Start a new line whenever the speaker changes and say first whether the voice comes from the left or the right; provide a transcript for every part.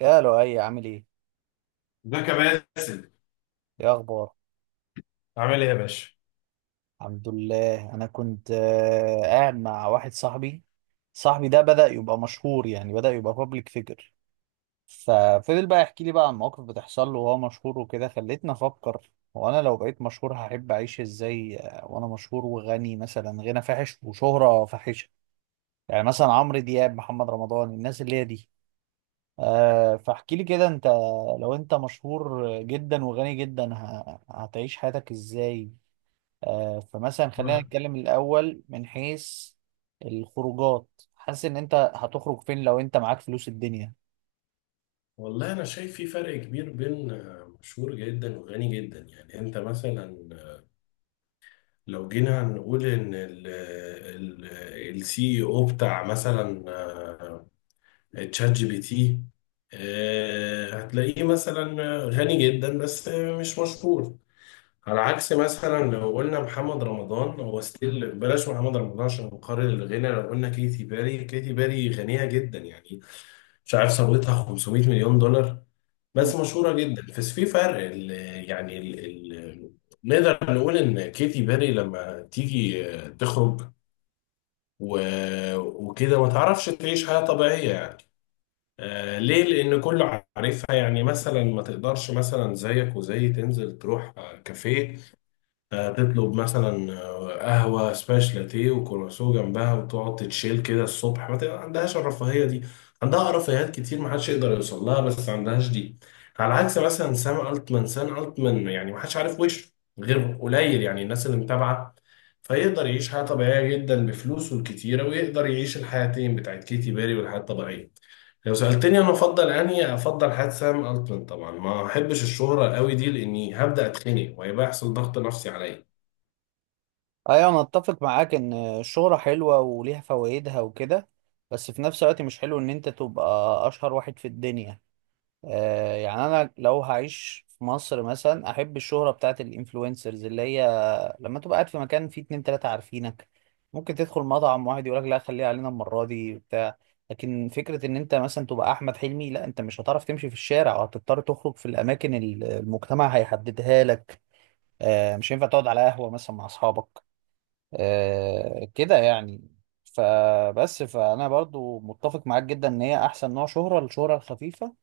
right: يا لؤي عامل ايه؟
left: ازيك يا باسل.
right: ايه اخبار؟
left: عامل ايه يا باشا؟
right: الحمد لله انا كنت قاعد مع واحد صاحبي. صاحبي ده بدأ يبقى مشهور، يعني بدأ يبقى بابليك فيجر. ففضل بقى يحكي لي بقى عن مواقف بتحصل له وهو مشهور وكده، خلتني افكر هو انا لو بقيت مشهور هحب اعيش ازاي. وانا مشهور وغني، مثلا غنى فاحش وشهرة فاحشة، يعني مثلا عمرو دياب، محمد رمضان، الناس اللي هي دي. أه، فاحكي لي كده انت، لو انت مشهور جدا وغني جدا هتعيش حياتك ازاي. فمثلا خلينا
left: واه.
right: نتكلم الأول من حيث الخروجات. حاسس إن أنت هتخرج فين لو أنت معاك فلوس الدنيا.
left: والله أنا شايف في فرق كبير بين مشهور جدا وغني جدا، يعني أنت مثلا لو جينا نقول إن السي اي او بتاع مثلا تشات جي بي تي هتلاقيه مثلا غني جدا بس مش مشهور. على عكس مثلا لو قلنا محمد رمضان، هو ستيل بلاش محمد رمضان عشان نقارن الغنى، لو قلنا كيتي باري، كيتي باري غنية جدا يعني، مش عارف ثروتها 500 مليون دولار
right: مم.
left: بس مشهورة جدا، بس في فرق ال- يعني ال ال نقدر نقول ان كيتي بيري لما تيجي تخرج وكده ما تعرفش تعيش حياة طبيعية يعني. آه ليه؟ لأن كله عارفها، يعني مثلا ما تقدرش مثلا زيك وزي تنزل تروح كافيه، تطلب مثلا قهوة سباش لاتيه وكرواسون جنبها وتقعد تتشيل كده الصبح، ما عندهاش الرفاهية دي. عندها رفاهيات كتير، ما حدش يقدر يوصل لها، بس ما عندهاش دي. على عكس مثلا سام التمان، سام التمان يعني ما حدش عارف وشه غير قليل، يعني الناس اللي متابعة، فيقدر يعيش حياة طبيعية جدا بفلوسه الكتيرة، ويقدر يعيش الحياتين، بتاعت كيتي بيري والحياة الطبيعية. لو سألتني أنا أفضل أنهي، أفضل حياة سام التمان طبعا. ما أحبش الشهرة قوي دي، لأني هبدأ أتخنق وهيبقى يحصل ضغط نفسي عليا.
right: أيوة، أنا أتفق معاك إن الشهرة حلوة وليها فوائدها وكده، بس في نفس الوقت مش حلو إن أنت تبقى أشهر واحد في الدنيا. يعني أنا لو هعيش في مصر مثلا أحب الشهرة بتاعت الإنفلونسرز، اللي هي لما تبقى قاعد في مكان فيه اتنين تلاتة عارفينك، ممكن تدخل مطعم واحد يقولك لا خليها علينا المرة دي، بتاع. لكن فكرة ان انت مثلا تبقى احمد حلمي، لا، انت مش هتعرف تمشي في الشارع وهتضطر تخرج في الاماكن المجتمع هيحددها لك. آه، مش هينفع تقعد على قهوة مثلا مع اصحابك، آه كده يعني. فبس فانا برضو متفق معاك جدا ان هي احسن نوع شهرة، الشهرة الخفيفة.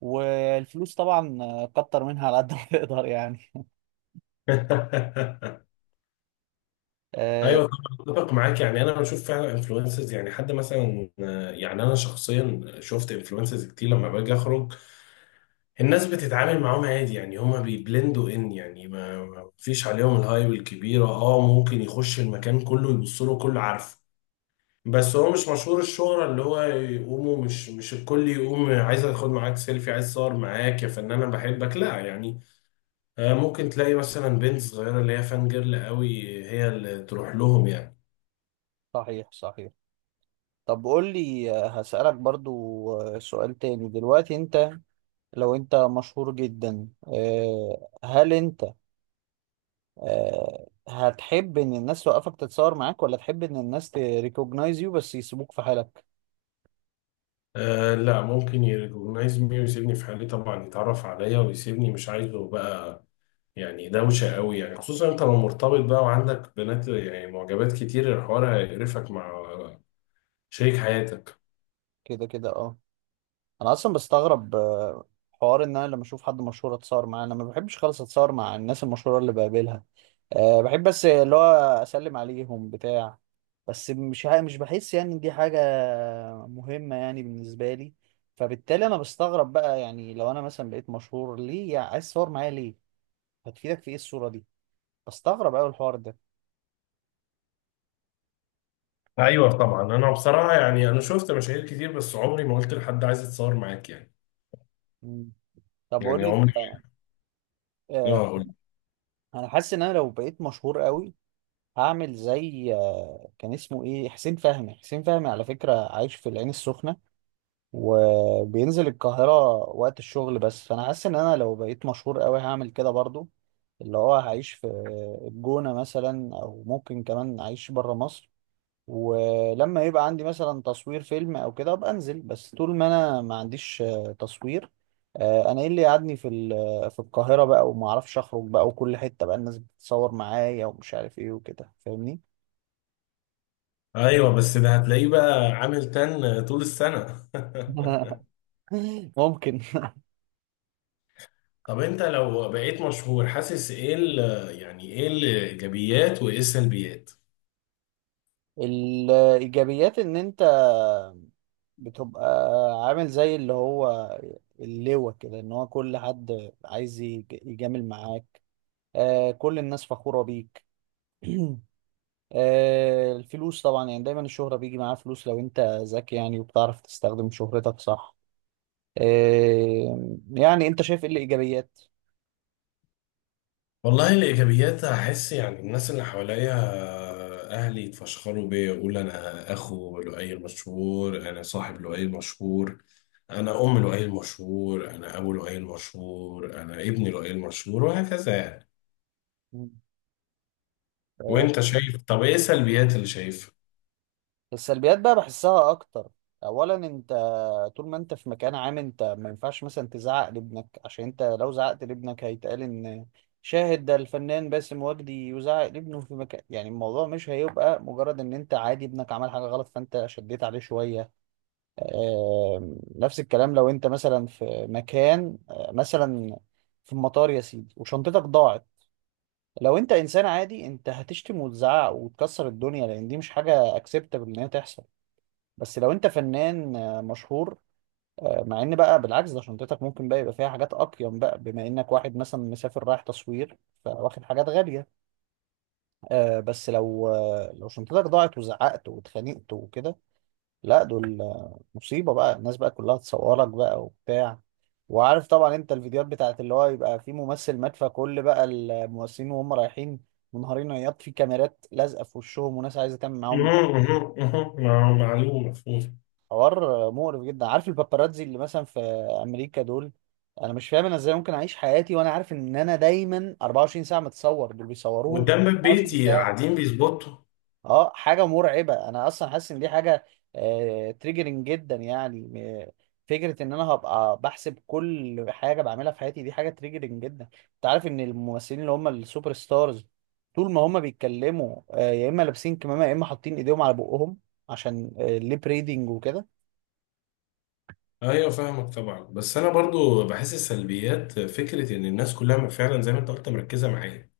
right: والفلوس طبعا، كتر منها على قد ما تقدر يعني. آه.
left: ايوه طبعا اتفق معاك، يعني انا بشوف فعلا انفلونسرز، يعني حد مثلا يعني انا شخصيا شفت انفلونسرز كتير لما باجي اخرج، الناس بتتعامل معاهم عادي، يعني هما بيبلندوا، ان يعني ما فيش عليهم الهايب الكبيره. اه ممكن يخش المكان، كله يبص له، كله عارفه، بس هو مش مشهور الشهرة اللي هو يقوموا مش الكل يقوم عايز اخد معاك سيلفي، عايز اتصور معاك يا فنان انا بحبك، لا يعني. ممكن تلاقي مثلا بنت صغيرة اللي هي فان جيرل قوي، هي اللي تروح لهم يعني.
right: صحيح صحيح. طب قول لي، هسألك برضو سؤال تاني دلوقتي. انت لو انت مشهور جدا، هل انت هتحب ان الناس توقفك تتصور معاك، ولا تحب ان الناس تريكوجنايز يو بس يسيبوك في حالك؟
left: آه لا، ممكن يريكوجنايز مي ويسيبني في حالي طبعا، يتعرف عليا ويسيبني، مش عايزه بقى. يعني دوشة قوي يعني، خصوصا انت لو مرتبط بقى وعندك بنات يعني معجبات كتير، الحوار هيقرفك مع شريك حياتك.
right: كده كده، اه. انا اصلا بستغرب حوار ان انا لما اشوف حد مشهور اتصور معاه. انا ما بحبش خالص اتصور مع الناس المشهوره اللي بقابلها. أه، بحب بس اللي هو اسلم عليهم بتاع، بس مش بحس يعني إن دي حاجه مهمه يعني بالنسبه لي. فبالتالي انا بستغرب بقى، يعني لو انا مثلا بقيت مشهور ليه يعني عايز تصور معايا؟ ليه هتفيدك في ايه الصوره دي؟ بستغرب قوي الحوار ده.
left: ايوه طبعا، انا بصراحة يعني انا شفت مشاهير كتير بس عمري ما قلت لحد عايز اتصور معاك يعني.
right: مم. طب قول
left: يعني
right: لي
left: عمري،
right: انت، آه،
left: اه قلت.
right: انا حاسس ان انا لو بقيت مشهور قوي هعمل زي، كان اسمه ايه، حسين فهمي. حسين فهمي على فكرة عايش في العين السخنة، وبينزل القاهرة وقت الشغل بس. فانا حاسس ان انا لو بقيت مشهور قوي هعمل كده برضو، اللي هو هعيش في الجونة مثلا، او ممكن كمان اعيش بره مصر. ولما يبقى عندي مثلا تصوير فيلم او كده ابقى انزل، بس طول ما انا ما عنديش تصوير، انا ايه اللي قعدني في في القاهرة بقى، وما اعرفش اخرج بقى وكل حتة بقى الناس بتتصور معايا ومش عارف ايه وكده، فاهمني.
left: ايوه بس ده هتلاقيه بقى عامل تن طول السنة.
right: ممكن.
left: طب انت لو بقيت مشهور حاسس ايه يعني ايه الايجابيات وايه السلبيات؟
right: الإيجابيات إن أنت بتبقى عامل زي اللي هو اللواء كده، إن هو كل حد عايز يجامل معاك، آه كل الناس فخورة بيك. آه، الفلوس طبعا، يعني دايما الشهرة بيجي معاها فلوس لو أنت ذكي يعني وبتعرف تستخدم شهرتك صح. آه، يعني أنت شايف إيه الإيجابيات؟
left: والله الإيجابيات، أحس يعني الناس اللي حواليا أهلي يتفشخروا بيا، يقولوا أنا أخو لؤي مشهور، أنا صاحب لؤي مشهور، أنا أم لؤي مشهور، أنا أبو لؤي مشهور، أنا ابن لؤي مشهور، وهكذا يعني. وأنت شايف، طب إيه السلبيات اللي شايفها؟
right: السلبيات بقى بحسها اكتر. اولا انت طول ما انت في مكان عام، انت ما ينفعش مثلا تزعق لابنك، عشان انت لو زعقت لابنك هيتقال ان شاهد ده الفنان باسم وجدي يزعق لابنه في مكان، يعني الموضوع مش هيبقى مجرد ان انت عادي ابنك عمل حاجة غلط فانت شديت عليه شوية. نفس الكلام لو انت مثلا في مكان، مثلا في المطار يا سيدي وشنطتك ضاعت. لو انت انسان عادي، انت هتشتم وتزعق وتكسر الدنيا، لان دي مش حاجة اكسبتable ان هي تحصل. بس لو انت فنان مشهور، مع ان بقى بالعكس، ده شنطتك ممكن بقى يبقى فيها حاجات اقيم بقى، بما انك واحد مثلا مسافر رايح تصوير فواخد حاجات غالية. بس لو، لو شنطتك ضاعت وزعقت واتخانقت وكده، لا دول، مصيبة بقى، الناس بقى كلها تصورك بقى وبتاع. وعارف طبعا انت الفيديوهات بتاعت اللي هو يبقى في ممثل مات، فكل بقى الممثلين وهم رايحين منهارين عياط في كاميرات لازقة في وشهم، وناس عايزة تعمل معاهم
left: مهم، مهم، مهم. معلوم، مفهوم.
right: حوار مقرف جدا. عارف الباباراتزي اللي مثلا في امريكا دول، انا مش فاهم انا ازاي ممكن اعيش حياتي وانا عارف ان انا دايما 24 ساعه متصور. دول بيصوروهم
left: قدام باب
right: 24
left: بيتي
right: ساعه.
left: قاعدين بيظبطوا.
right: اه حاجه مرعبه. انا اصلا حاسس ان دي حاجه آه تريجرنج جدا، يعني فكره ان انا هبقى بحسب كل حاجه بعملها في حياتي، دي حاجه تريجرنج جدا. انت عارف ان الممثلين اللي هم السوبر ستارز طول ما هم بيتكلموا آه، يا اما لابسين كمامه يا اما حاطين ايديهم على بقهم، عشان الليب ريدنج وكده.
left: ايوه فاهمك طبعا، بس انا برضو بحس السلبيات فكره ان الناس كلها فعلا زي ما انت قلت مركزه معايا،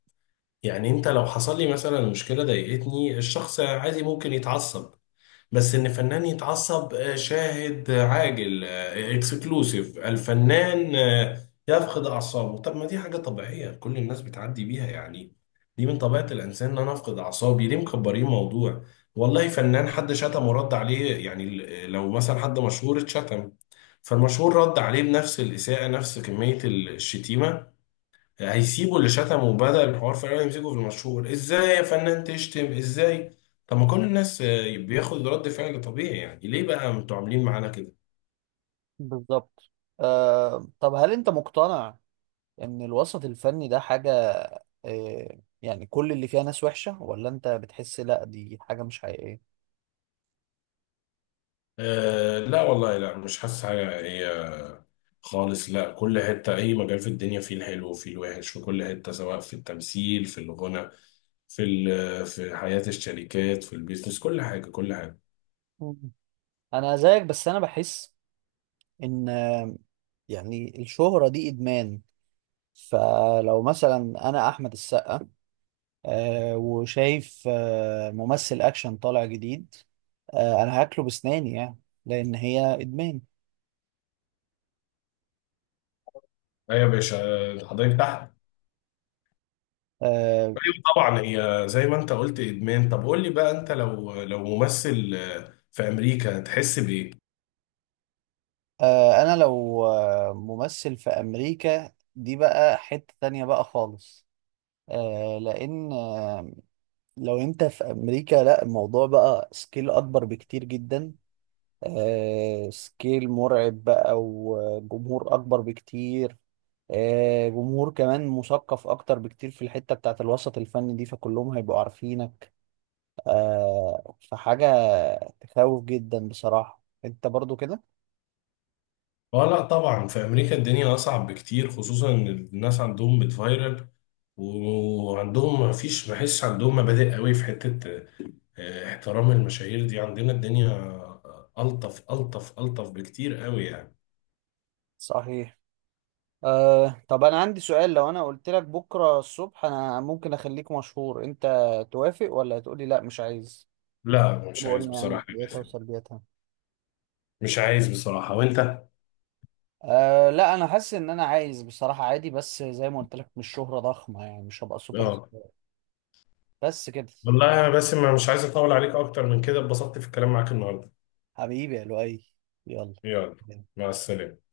left: يعني انت لو حصل لي مثلا مشكله ضايقتني، الشخص عادي ممكن يتعصب، بس ان فنان يتعصب شاهد عاجل اكسكلوسيف، الفنان يفقد اعصابه. طب ما دي حاجه طبيعيه كل الناس بتعدي بيها يعني، دي من طبيعه الانسان ان انا افقد اعصابي، ليه مكبرين موضوع؟ والله فنان حد شتم ورد عليه يعني لو مثلا حد مشهور اتشتم، فالمشهور رد عليه بنفس الاساءه نفس كميه الشتيمه، هيسيبوا اللي شتمه وبدأ الحوار، فعلا يمسكوا في المشهور، ازاي يا فنان تشتم، ازاي؟ طب ما كل الناس بياخد رد فعل طبيعي، يعني ليه بقى انتوا عاملين معانا كده؟
right: بالظبط. آه، طب هل انت مقتنع ان الوسط الفني ده حاجة آه، يعني كل اللي فيها ناس وحشة، ولا انت بتحس لا دي حاجة مش حقيقية؟
left: آه لا والله، لا مش حاسس حاجة، هي خالص لا، كل حتة، أي مجال في الدنيا فيه الحلو وفيه الوحش، في كل حتة، سواء في التمثيل، في الغنى، في في حياة الشركات، في البيزنس، كل حاجة، كل حاجة.
right: مم. انا زيك، بس انا بحس ان، يعني الشهرة دي ادمان. فلو مثلا انا احمد السقا آه، وشايف آه ممثل اكشن طالع جديد، آه انا هاكله بسناني يعني، لان هي ادمان.
left: أيوة يا باشا. حضرتك تحت.
right: آه،
left: أيوة طبعا، هي زي ما انت قلت ادمان. طب قول لي بقى، انت لو ممثل في امريكا، تحس بايه؟
right: انا لو ممثل في امريكا، دي بقى حتة تانية بقى خالص. لان، لو انت في امريكا لا الموضوع بقى سكيل اكبر بكتير جدا، سكيل مرعب بقى وجمهور اكبر بكتير، جمهور كمان مثقف اكتر بكتير في الحتة بتاعت الوسط الفني دي، فكلهم هيبقوا عارفينك. فحاجة تخوف جدا بصراحة. انت برضو كده؟
left: اه لا طبعا، في امريكا الدنيا اصعب بكتير، خصوصا ان الناس عندهم بتفايرل، وعندهم ما حسش عندهم مبادئ قوي في حتة احترام المشاهير دي. عندنا الدنيا الطف الطف الطف بكتير قوي يعني.
right: صحيح. أه طب انا عندي سؤال، لو انا قلت لك بكره الصبح انا ممكن اخليك مشهور، انت توافق ولا تقولي لا مش عايز؟
left: لا مش عايز
right: وقلنا يعني
left: بصراحة يا
right: ايجابياتها
left: باسم.
right: وسلبياتها.
left: مش عايز بصراحة، وانت؟
right: أه لا انا حاسس ان انا عايز بصراحه عادي، بس زي ما قلت لك مش شهره ضخمه يعني، مش هبقى سوبر
left: اه
right: ستار، بس كده.
left: والله يا باسم، أنا مش عايز اطول عليك اكتر من كده، اتبسطت في الكلام معاك النهاردة.
right: حبيبي يا لؤي، يلا.
left: يلا، مع السلامة.